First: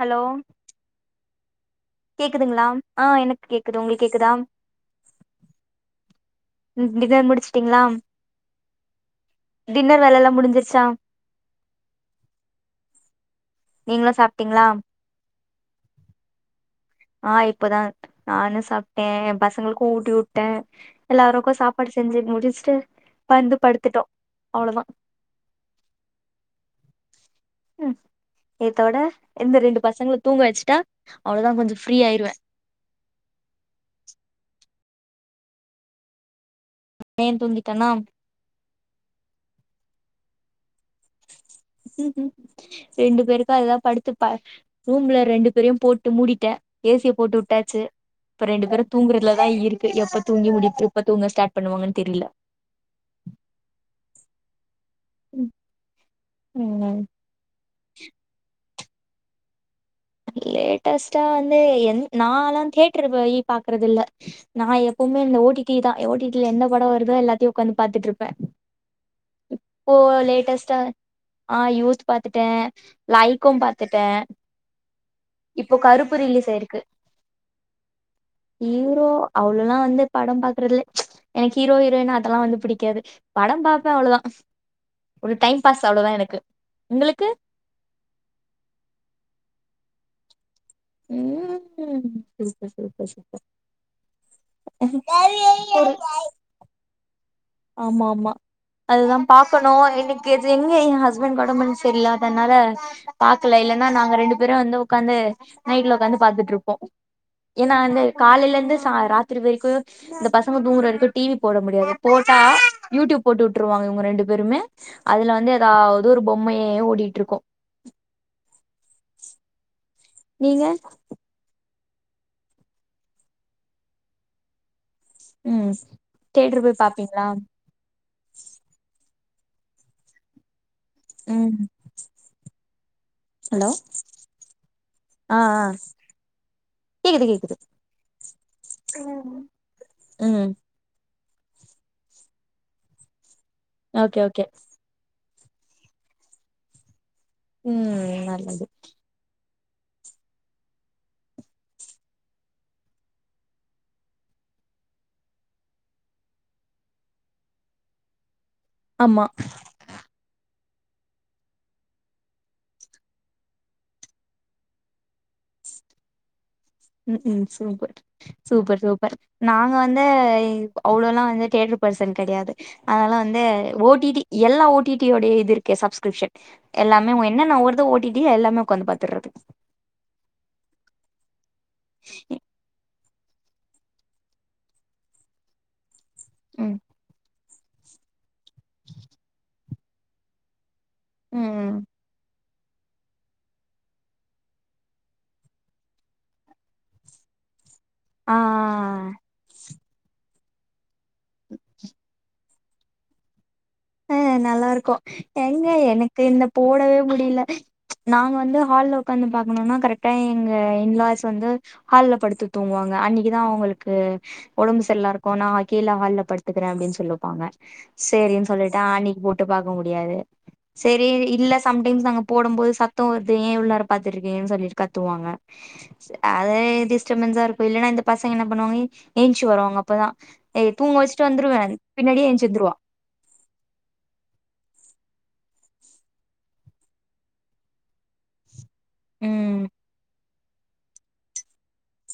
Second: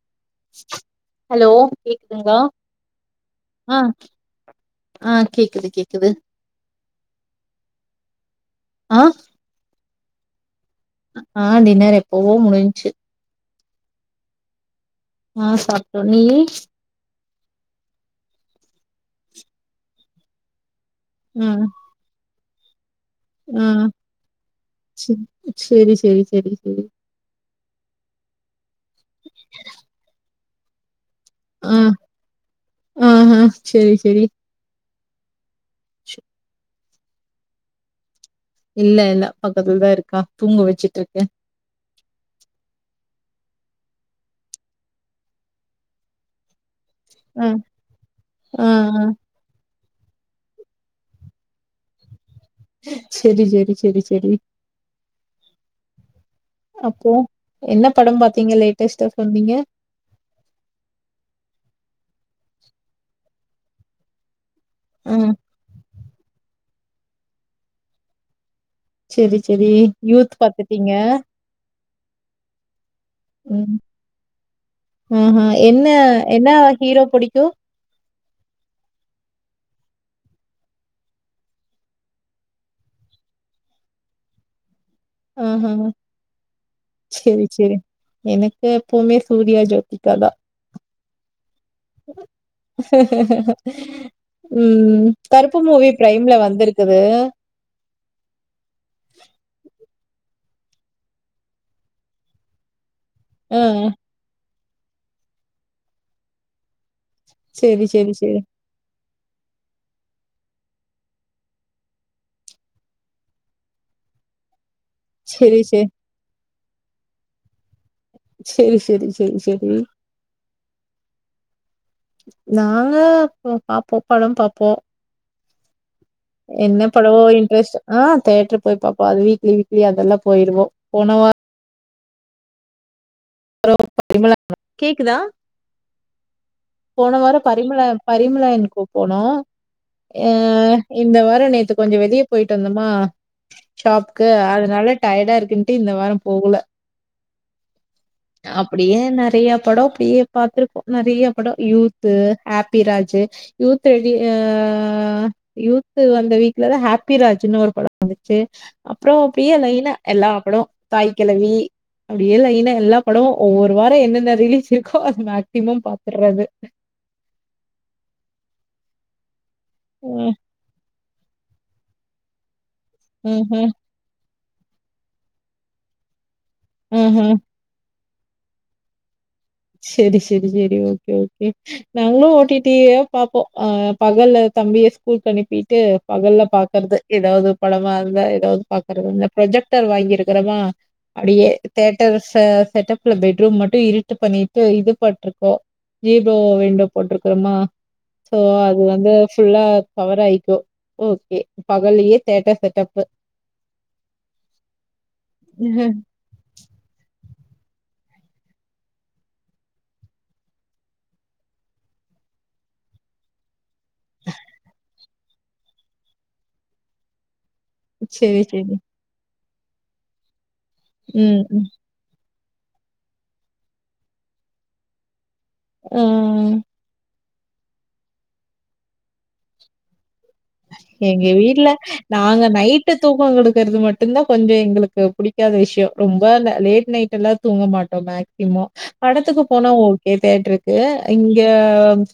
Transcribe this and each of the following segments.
Hello hello கேக்குதுங்ளா கேக்குதுங்களா ஆ எனக்கு கேக்குது அ உங்களுக்கு கேக்குதா ஆ கேக்குது கேக்குது டின்னர் முடிச்சுட்டீங்ளா ஆ டின்னர் வேலலல்லாம் முடிஞ்சிருச்சா ஆ டின்னர் எப்பவோ முடிஞ்ச்சு நீங்ளு சாப்பிட்டீங்ளா ஆ சாப்ட்டோ நீயி ஆ இப்பதா நானு சாப்ட்டே பசங்களுக்கு ஊட்டி விட்டே எல்லாருக்கு ம் சாப்பாடு செஞ் சு முடிச்ட்டு ம் சேரி சேரி சேரி சேரி சேரி ம் இத்தோட இந்த ரெண்டு பசங்ள தூங்க வச்ட்டா அவ்ளோதா கொஞ்சோ ஃப்ரீயாயிருவே அஹ சேரி சேரி ச பைய தூங்கிடானா இல்ல இல்ல பக்கத்துலதா இருக்கா தூங்க வச்சிட்ருக்கே ரெண்டு பேருக்கு அததா படுத்து ரூம்ல பா ரெண்டு பேரையு போட்டு மூடிட்டே ஏ சி யபோட்டு ஆ வுட்டாச்சு இப்ப ஆ ரெண்டு பேரு ஆ தூங்ரதுலதா இருக்கு எப்ப தூங்கி முடிப்பு எப்ப தூங்க ஸ்டார்ட் பண்ணுவாங்கனு தெரில சேரி சேரி சேரி சேரி ம் அப்போ என்ன படம் பாத்தீங்க லேட்டஸ்ட்ட சொன்னீங்க லேட்டஸ்ட்டா வந்து என் நாலா தியேட்டர் போய் பாக்குறது இல்ல நா ஆ எப்பவுமே இந்த ஓ டி டிதா ஓ டி டில எந்த படம் வருதோ எல்லாத்தையு உட்காந்து பாத்துட்டு இருப்பே செரி செரி இப்போ யூத் லேட்டஸ்ட்டா பாத்துட்டீங்க ஆ யூத் பாத்துட்டே லைக்கு பாத்துட்டே ம்ஹு இப்போ என்ன கருப்பு ரிலீஸ் என்னா ஆயிருக்கு ஹீரோ பிடிக்கு ஹீரோ அவ்ளல்லா வந்து படம் பாக்குறதுல்ல எனக்கு ஹீரோ ஹீரோயின் அதெல்லா வந்து பிடிக்காது படம் பாபப்பே அவ்வளதா ம்ஹு உங்களுக்கு செரி செரி எனக்கு எப்பவுமே சூர்யா ஜோதிக்காதா ம்ஹு சூப்பர் சூப்பர் சூப்பர் ம் கருப்பு மூவி ஒரு பிரைம்ல வந்திருக்குது ஆமா ஆமா அதுதா பாக்கணு எனக்கு எது எங்க என் ஹஸ்பண்ட்க்கு உடம்புன்னு சரியல அதனால ஆ பாக்கல இல்லன்னா நாங்க ரெண்டு பேரு வந்து உக்காந்து நைட்ல உக்காந்து பாத்துட்டு இருப்போ ஏன்னா செரி அந்த செரி செரி காலையில இருந்து ச ராத் த்தரி வரைக்கு இந்த பசங்க தூங்கற வரைக்கு டிவி போட முடியாது போட்டா யூடியூப் போட்டு விட்டுருவாங்க இவுங்க ரெண்டு பேருமே அதுல வந்து செரி செரி எதாவது து ஒரு பொம்மையே ஓடிட்டு இருக்கு செரி செரி செரி செரி நீங்க நாங்க பாப்போ படம் பாப்போ ம் தேட்டர் போய் என்ன படவோ பாப்பீங்களா இன்ட்ரெஸ்ட் ஆ தேட்ரு போய் பாப்போ அது வீக்லி வீக்லி அதெல்லா போயிருவோ போன வார ம் ஹலோ கேக்குதா ஆ ஆ போன கேக்குது வார கேக்குது பரிமள பரிமளன் கோ போனோ அ ம் இந்த வார நேத்து கொஞ்ச வெளிய போயிட்டு வந்தோமா ஓகே ஷாப்கு ஓகே அதனால டயர்டா இருக்குன்ட்டு இந்த வார போகல ம் நல்லது அப்டியே நிறைய படம் அப்டியே பாத்துருக்கோ நிறைய படம் யூத்து ஹாப்பிராஜ் யூத் ரெடி ஆ யூத்து வந்த வீக்லதா ஹாப்பிராஜ்ன்னு ஒரு பட வந்துச்சு அப்புறோ ஆமா அப்டியே லைனா எல்லா படோ தாய் கிழவி அப்டியே லைனா எல்லா படமு ஒவ்வொரு வார என்னென்ன ரிலீஸ் இருக்கோ அதது மேக்சிமம் பாத்துறது ம் ம் சூப்பர் சூப்பர் நாங்க வந்து ம் அவ்ளோல்லா வந்து தியேட்டரு பர்சன் கிடையாது அதனால வந்து ம் ம் ஓ டி டி எல்லா ஓ டி டி உடைய இது இருக்கு சப்ஸ்கிரிப்ஷன் ம் எல்லாமே ம் என்னன்ன வருதோ ஒ டி டி எல்லாமே உட்காந்து பாத்துறது செரி செரி செரி ஓகே ஓகே நாங்களு ஓ டி டியப் பாப்போ அ பகல்ல தம்பிய ஸ்கூல்க்கு அனுப்பிட்டு பகல்ல ம் பாக்கறது எதாவது படமா இருந்தா எதாவது பாக்குறது ப்ரொஜக்டர் வாங்கிருக்கிறமா அப்டியே ம் தேட்டர் ச செட்டப்ல பெட்ரூம் மட்டு இருட்டு பண்ணி ட்டு இது போட்டிருக்கோ ஜீரோ விண்டோ போட்டிருக்கோமா ஆ சோ அது வந்து ஃபுல்லா கவர் ஆயிக்கு கே பகல்லயே தேட்டர் செட்டப்பு அ நல்லா ருக்கு எங்க எனக்கு இந்த போடவே முடில நாங்க வந்து ஹால்ல உக்காந்து பாக்கணுனா கரெக்டா எங்க இன்லாஸ் வந்து ஹால் படுத்து தூங்குவாங்க அன்னைக்குதா அவுங்களுக் கு ஒடம்பு செல்லா இருக்கு நா அ கீழ ஹால்ல படுத்துக்கிறே அப்டின்னு சொல்லுப்பாங்க சரி, சேரினு சரி. அ அன்னைக்கு போட்டு பாக்க முடியாது செரி ம், இல்ல ம். சம்டைம் நாங்க போடு போது சத்தோ வருது ஏ இவ்ளோ நேரோ பாத்துட்டு ருக்கேன்னு சொல்லிட்டு கத்துவாங்க செ ஆ. அதே டிஸ்டு டிஸ்டபென்சு இருக்கு இல்லன்னா இந்த பசங்கே என்ன பண்ணு வாங்கே ஏஞ்ச்சு வருவாங்க அப்பதா ஏய் தூங்க வச்சுட்டு வந்துருவே பின்னாடியே ஏஞ்ச்சு வந்துருவா ட்டு தூக்க குடுக்கிறது மட்டுதா கொஞ்ச எங்களுக்கு புடிக்காத விஷ்யோ ரொம்ப ல லேட் நைட் எல்லா தூங்க மாட்டோ மேக்சிமோ படத்துக்கு ம் போனா ஓகே தேட்ட ருக்கு இங்க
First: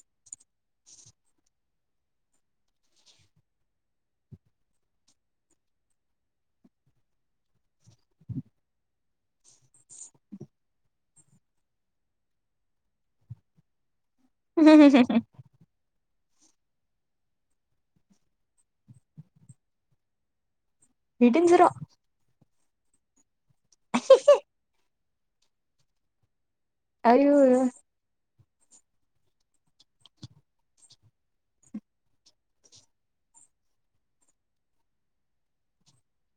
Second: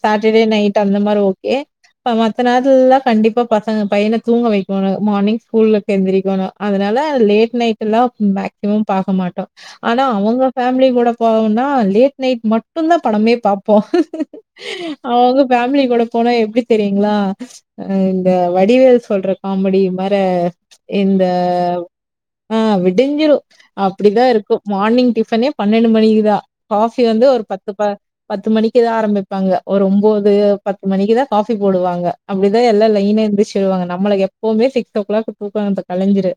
சாட்டர்டே நைட்டு அந்த மாரி ஓகே இப்ப மத்த நேரத்துலல்லா கண்டிப்பா பசங்க பையன தூங்க வைக்கணு மார்னிங் ஸ்கூல்லுக்கு எந்திரக்கணு அதனால லேட் நைட் டுல்லா மேக்சிமம் பாக்க மாட்டோ ஆனா அவுங்க ஃபேமிலி கூட போவோனா லேட் நைட் மட்டுதா படமே பாப்போ அவுங்க ஃபேமிலி கூட போனா எப்டி தெரியுங்களா அ இந்த வடிவேல் சொல்ற காமெடி மாரு இந்த விடிஞ்சிரு ஆ விடிஞ்சிரு அப்டிதா இருக்கு மார்னிங் டிஃபனே பன்னெண்டு மணிக்குதா காஃபி வந்து ஐயோ ஒரு பத்து ப பத்து மணிக்குதா ஆரமிப்பாங்க ஒரு ஒம்போது பத்து மணிக்கு தா காஃபி போடுவாங்க அப்டிதா எல்லா லை ஈனபிச்சிடுவாங்க நம்மள எப்போவுமே சிக்ஸ் ஓ கிளாக் தூக்கோ இப்ப கலஞ்சிரு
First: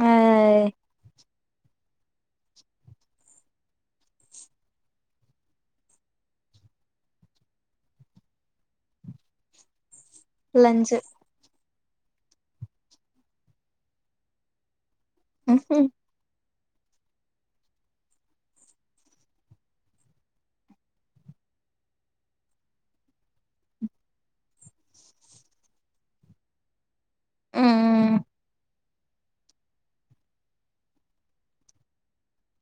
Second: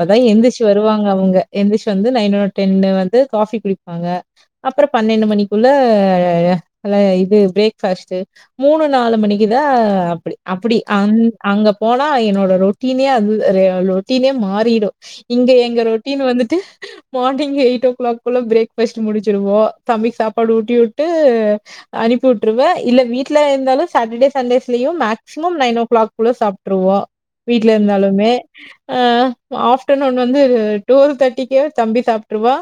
ஆ எந்திரிச்சு வருவாங்க அவுங்க எந்திச்சு வந்து நைன் ஓ டென்னு வந்து காஃபி குடிப்பாங்க அப்பறோ பன்னெண்டு மணிக்குள்ள அல்ல இது பிரேக்ஃபாஸ்ட்டு மூணு நாலு மணிக்குதா அப்டி அப்டி லஞ்சு அங் அங்க போனா என்னோட ரொட்டினே அது ஒரு லோ ரொட்டினே மாறிடு இங்க ம் எங்க ரொட்டீன் வந்துட்டு மார்னிங் எயிட் ஓ கிளாக்குள்ள பிரேக்ஃபாஸ்ட்டு முடிச்சிடுவோ தம்பிக்கு சாப்பாடு ஊட்டி விட்டு அனுப்பி வுட்டுருவே இல்ல வீட்ல இருந்தாலு சாட்டர்டே சன்டேஸ்லயு மேக்சி மம் நைன் ஓ கிளாக்குள்ள சாப்ட்டுருவோ வீட்ல ம் இருந்தாலுமே அ ஆஃப்டர்நூன் வந்து டூரு தேர்ட்டிக்கே தம்பி சாப்ட்டுருவா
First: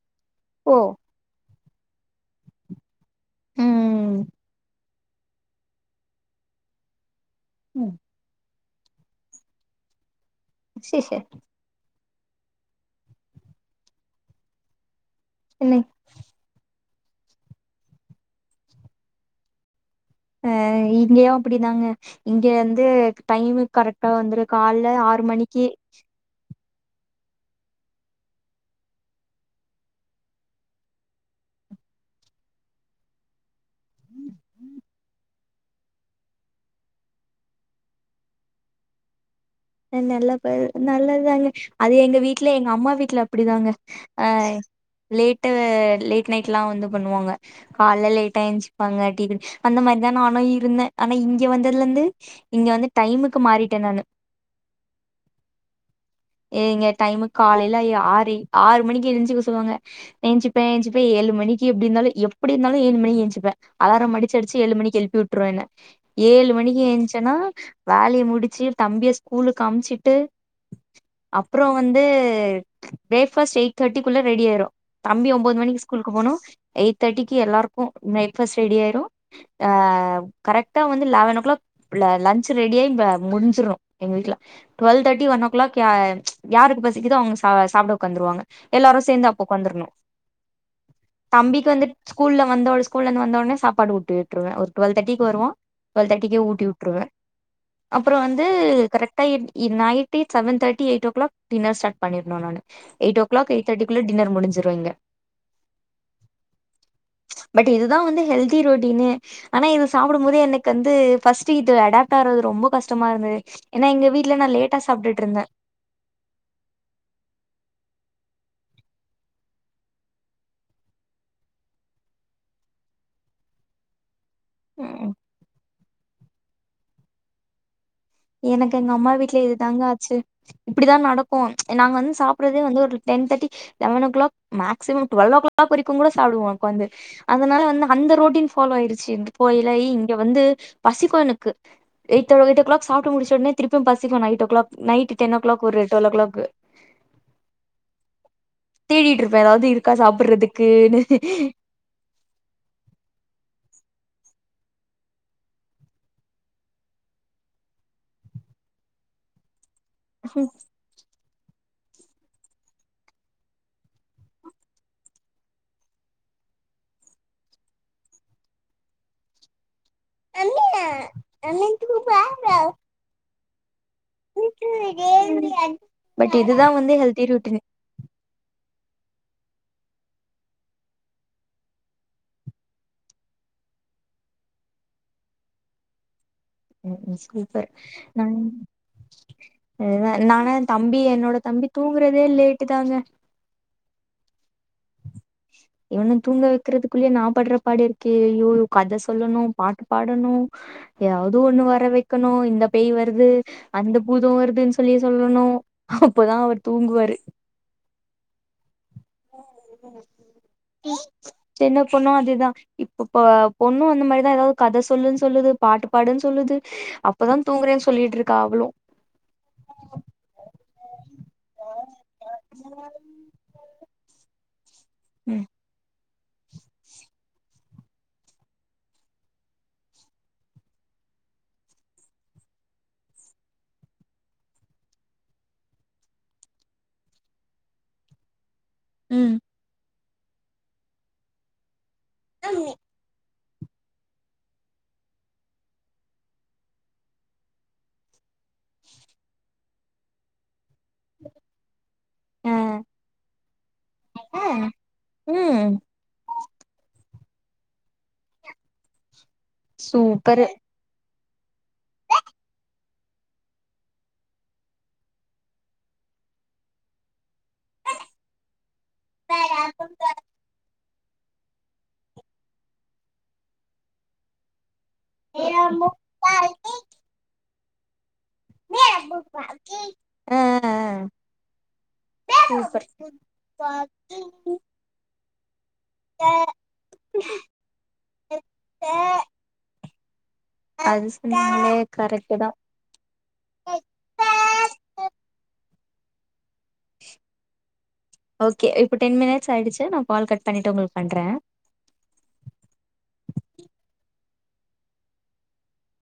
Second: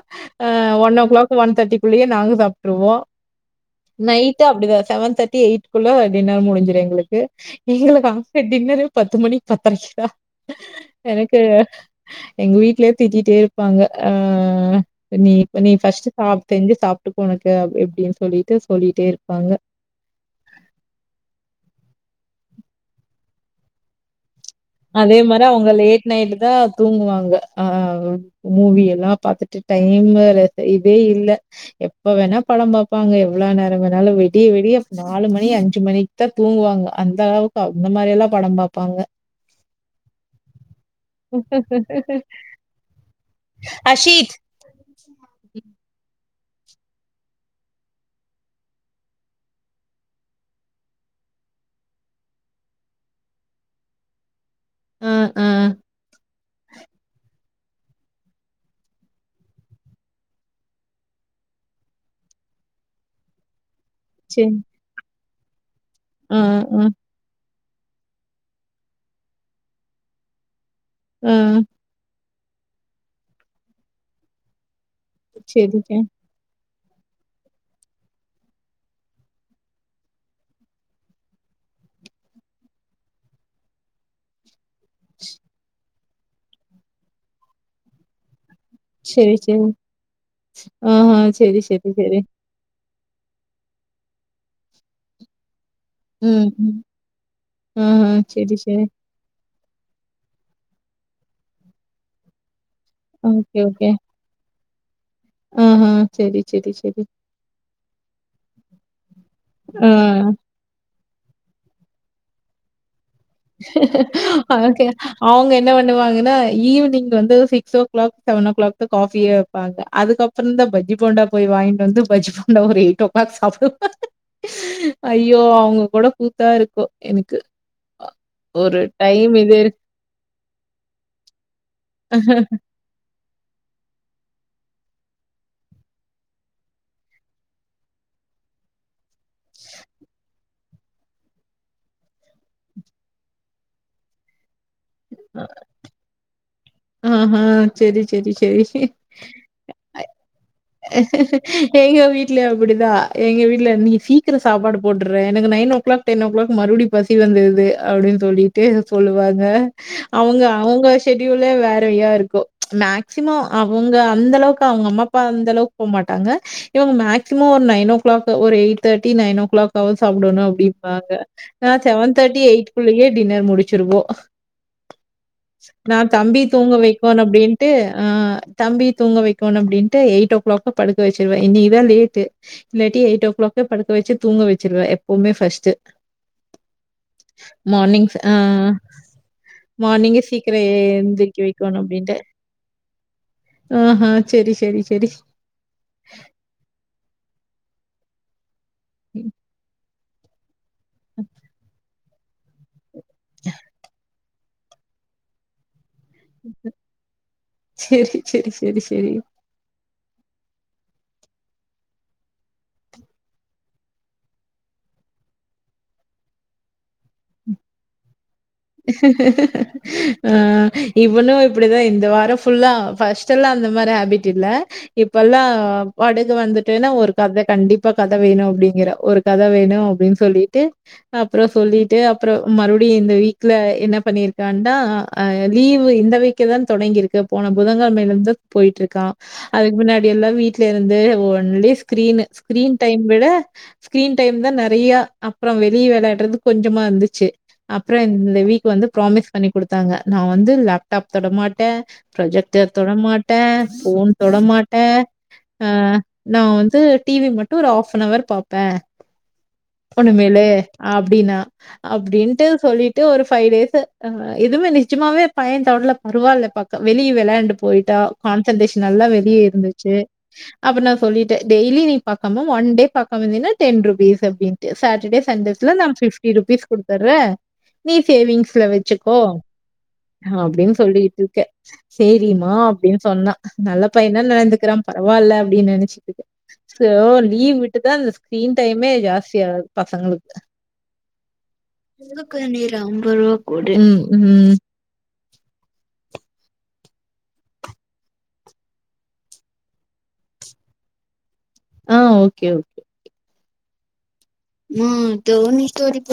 அ ஒன் ஓ கிளாக் ஒன் தேர்ட்டிக்குள்ளேயே நாங்க சாப்ட்டுருவோ ம் நைட்டு அப்டிதா செவன் தேர்ட்டி எயிட் குள்ள டின்னர் முடிஞ்சுரு எங்களுக்கு ம் எங்களுக்கு ஆஃப்டர் டின்னரு பத்து மணிக்கு பத்தரைக்குதா சேரி எனக்கு எங்க வீட்லயே திட்டிட்டே இருப்பாங்க ஆ நீ இப்ப நீ என்ன ஃபஸ்ட்டு சாப் செஞ்சு சாப்ட்டுக்கு ஒனக்கு அப் எப்டின்னு சொல்லிட்டு சொல்லிட்டே இருப்பாங்க அ இங்கயு அப்டிதாங்க இங்க வந்து டைமு கரெக்டா வந்துரு கால்ல ஆறு மணிக்கி நைட்டு தா தூங்குவாங்க ஆ வு மூவி எல்லா பாத்துட்டு டைமு வந்து இதே இல்ல எப்ப வேணா பட பாப்பாங்க எவ்ளோ நேர வேணாலு வெடிய வெடிய நாலு மணி அஞ்சு மணி க்கு தா தூங்குவாங்க அந்த அளவுக்கு அவ் அந்த மாரி எல்லா படோ பாப்பாங்க அ நல்ல பகு நல்லதுதாங்க அது எங்க வீட்ல எங்க அம்மா வீட்ல அப்டிதாங்க அ அஷித். ய் லேட்டு லேட் நைட் ல்லா வந்து பண்ணுவாங்க கால்ல லேட்டா ஏஞ்ச்சுப்பாங்க டீ குடி அந்த மாரிதா நானு இருந்தே ஆனா இங்க வந்ததுல இருந்து இங்க வந்து டைமுக்கு மாறிட்டே நானு ஆ ஆ இவங்க டைமு காலைல ஆறு ஆறு மணிக்கே எந்திச்சுக்க சொல்லுவாங்க எந்துச்சுப்ப எந்துச்சிட்டு ஏழு மணிக்கு எப்டி இருந்தாலு எப்டி இருந்தாலு ஏழு மணிக்கு எந்துச்சுப்ப அலாரம் அடிச்சு சரி. அடிச்சு ஏழு மணிக்கு எழுப்பி விட்ரு என்ன ஆ, ஏழு மணிக்கு ஆ, எந்துச்சி ட்டனா வேலைய முடிச்சு தம்பிய ஸ்கூலுக்கு அம்ச்சிட்டு ஆ. அப்றோ வந்து பிரேக்ஃபஸ்ட் எயிட் தேர்ட்டிக்குள்ள ரெடி ஆயிரு தம்பி ஒம்போது மணிக்கு சரிங்க. ஸ்கூலுக்கு போனு எயிட் தேர்டிக்கு எல்லாருக்கு பிரேக்ஃபஸ்ட் ரெடி ஆயிரு ஆ கரெக்ட்டா வந்து லெவன் ஓ கிளாக் ல லன்ச் ரெடியாகி வ முடிஞ்சிடு எங்க வீட்ல twelve thirty one o'clock யா யாருக்கு பசிக்குதோ அவங்க சா சாப்பிட ஒக்காந்துருவாங்க எல்லாரு சேந்து சரி, அப்ப சரி. ஒக்காந்துருணு ஆஹா. சரி, தம்பிக்கு வந்து சரி, சரி. ஸ்கூல்ல வந்தோன ஸ்கூல்ல இருந்து வந்தோன சாப்பாடு ஊட்டி விட்டுருவே ஒரு டுவெல் தேர்ட்டிக்கு வருவா டுவெல் தேர்ட்டிக்கே ம், ஊட்டி ம். விட்டுருவே ஆஹா, அப்றோ வந்து சரி, சரி. கரெக்டா எ night seven thirty eight o'clock dinner start பண்ணிருணு நானு eight o'clock okay, eight தேர்டிக்குள்ள டின்னர் முடிஞ்சிடு இங்க ஆஆ சேரி சேரி சேரி பட் இதுதா வந்து ஹெல்தி ரொட்டீனு ஆனா இது ஆ. சாப்பிடும் போதே எனக் கு வந்து ஃபஸ்ட் இது அடாப்ட் ஆவுறது ரொம்ப கஷ்டமா இருந்தது ஏன்னா எங்க வீட்ல நா லேட்டா அவங்கக்கு சாப்ட்டுட்டு இருந்தே அவங்க என்ன பண்ணுவாங்கனா ஈவினிங் வந்து six o'clock seven o'clock காஃபியே வைப்பாங்க அதுக்கப் அப்பறந்தா பஜ்ஜி போண்டா போய் வாங்கிட்டு வந்து பஜ்ஜி போண்டா ஒரு எயிட் ஓ கிளாக் சாப்டு ம் ஐயோ அவங்க கூட கூத்தா இருக்கு எனக்கு எனக்கு ஒரு எங்க அம்மா டைம் வீட்ல இது இருக்கு. இதுதாங்க ஆச்சு இப்டிதா நடக்கு நாங்க வந்து சாப்பிட்றதே வந்து ஒரு ten thirty eleven o'clock maximum twelve o'clock வரைக்கு கூட சாப்டுவோ உக்காந்து அதனால வந்து அந்த ரொட்டின் ஃபாலோ ஆயிருச்சு இப்பே இல்ல இங்க வந்து பசிக்கோ எனக்கு எய்ட் எய்ட்டோ கிளாக் சாப்பட்டு முடிச்ச ஒடனே திருப்பியு பசிக்கும் night o'clock ten o'clock ஒரு டுவெல்லோ கிளாக் ஆஹ சேரி சேரி சேரி தேடிட்டு இருப்பே ஏதாவது இருக்கா சாப்ட்றதுக் எங்க வீட்ல அப்படிதா எங்க வீட்ல நீ சீக்கிரம் சாப்பாடு போட்டுட்ற எனக்கு nine o'clock ten o'clock மறுபடியு பசி வந்துடுது அப்டின்னு சொல்லிட்டு சொல்லுவாங்க அவங்க அவங்க செடியூலே வேறயா இருக்கு மேக்சிமம் அவங்க அந்த அளவுக்கு அவங்க அம்மா அப்பா அந்தளவுக்கு போ மாட்டாங்க இவங்க மேக்சிமம் ஒரு நைன் ஓ கிளாக் ஒரு eight thirty nine o'clock காவது சாப்டணு அப்டிப்பாங்க நா செவன் தேர்ட்டி எயிடு குள்ளேயே டின்னர் முடிச்சிருவோ நா பட் தம்பி இதுதா தூங்க வந்து வைக்குனு ஹெல்தி ரொட்டீன் அப்படின்ட்டு ஆ தம்பி தூங்க வைக்கணு அப்டின்ட்டு எயிட் ஓ கிளாக் படுக்க வச்சிருவே இன்னைக்குதா லேட்டு இல்லாட்டி எயிட் ஓ கிளாக்கே படுக்க வச்சி தூங்க வச்சிருவே எப்பவுமே ஃபஸ்ட் ஆ சூப்பர், மார்னிங் ம் ஆ ஏன்னா மார்னிங்கே நானா சீக்கிரம் என் தம்பி என்னோட எழுந்திரிக்க தம்பி வைக்கோணும் தூங்குறதே லேட்டு தாங்க ஆஹ சேரி சேரி சேரி இவன தூங்க வைக்கிறதுக்குள்ளயே நா படுற பாடு இருக்கே ஐயோ கத சொல்லணு பாட்டு பாடணு ஏதாவது ஒண்ணு வர வைக்கணு இந்த பேய் வருது அந்த பூதம் வருதுன்னு சொல்லி சொல்லணு அப்போதா அவரு தூங்குவாரு சேரி சேரி சேரி சேரி சின்ன பொண்னு அதேதா இப்ப இப்ப பொண்ணு வந்த மாரிதா ஏதாவது கத சொல்லுன்னு சொல்லுது பாட்டு பாடுன்னு சொல்லுது அப்பதா தூங்குறேன்னு சொல்லிட்டு இருக்கா அவளும் ஆ இவனும் இப்படி தா இந்த வாரம் ஃபுல்லா பஸ்ட் எல்லா அந்த மாரி ஹேபிட் இல்ல இப்பெல்லாம் படக வந்துட்டேன் ஒரு கத கண்டிப்ப பா கத வேணும் அப்படிங்கற ஒரு கத வேணும் அப்படின்னு சொல்லிட்டு அப்பறம் சொல்லிட்டு அப்பறம் மறுபடி இந்த வீக் ல என்ன பண்ணியிருக்கான்டா அ லீவு இந்த வீக்கு தா தொடங்கியிருக்கு போன புதன் கிழமை ல இருந்து போயிட்டு இருக்கா ம் அதுக்கு முன்னாடி எல்லா வீட்ல இருந்து ஒன்லீ ஸ்கிரீன் ஸ்கிரீன் டைம் விட ஸ்கிரீன் டைம் தா நெறைய அப்புறம் வெளியே விளையாடுறது கொஞ்சமா இருந்துச்சு அப்புறம் இந்த வீக் வந்து ப்ராமிஸ் பண்ணி கொடுத்தாங்க நா வந்து லேப்டாப் தொட மாட்ட பிரோஜெக்டர் தொட மாட்ட போன் தொட மாட்ட ஆ ம் நா வந்து டிவி மட் ஒரு ஹாப்னவர் பாப்பே இனிமேலு அப்படின்னா அப்படின்ட்டு சொல்லிட் ஒரு ஃபைவ் டேஸ் இதுவுமே நிஜமாவே பைய தொடல பரவாயில்ல பாத்தா வெளியே விளையாண்டட போயிட்டா கான்சென்ட்ரேஷன் நல்லா வெளியே இருந்துச்சு அப்ப நா சொல்லிட்ட டெய்லி நீ பாக்காம ஒன் டே பாக்காம இருந்தேனா டென் ருபீஸ் அப்படின்னு சாட்டர்டே சன்டேஸ்ல நா பிப்டி ருபீஸ் குடுத்துடுற நீ சேவிங்ஸ்ல வச்சுக்கோ அப்படின்னு சொல்லிட்டு இருக்க சரிமா அப்படின்னு சொன்னா நல்ல பையனா நடந்துக்கிறா பரவாயில்ல அப்டின்னு நினைச்ச க சோ லீவ் விட்டுதா இந்த ஸ்கிரீன் டைமே ஜாஸ்திய ஆது பசங்களுக்கு அது சொன்னாங்களே கரெக்ட் தா ஒரு அம்பது ரூபா கொடு உம் ம் ஓகே இப்ப டென்மினிட்ஸ் ஆகிடுச்சு நா கால் கட் பண்ணிட்டு உங்களுக்கு பண்றே ஆ ஓகே உம் தோழி தோழிபோ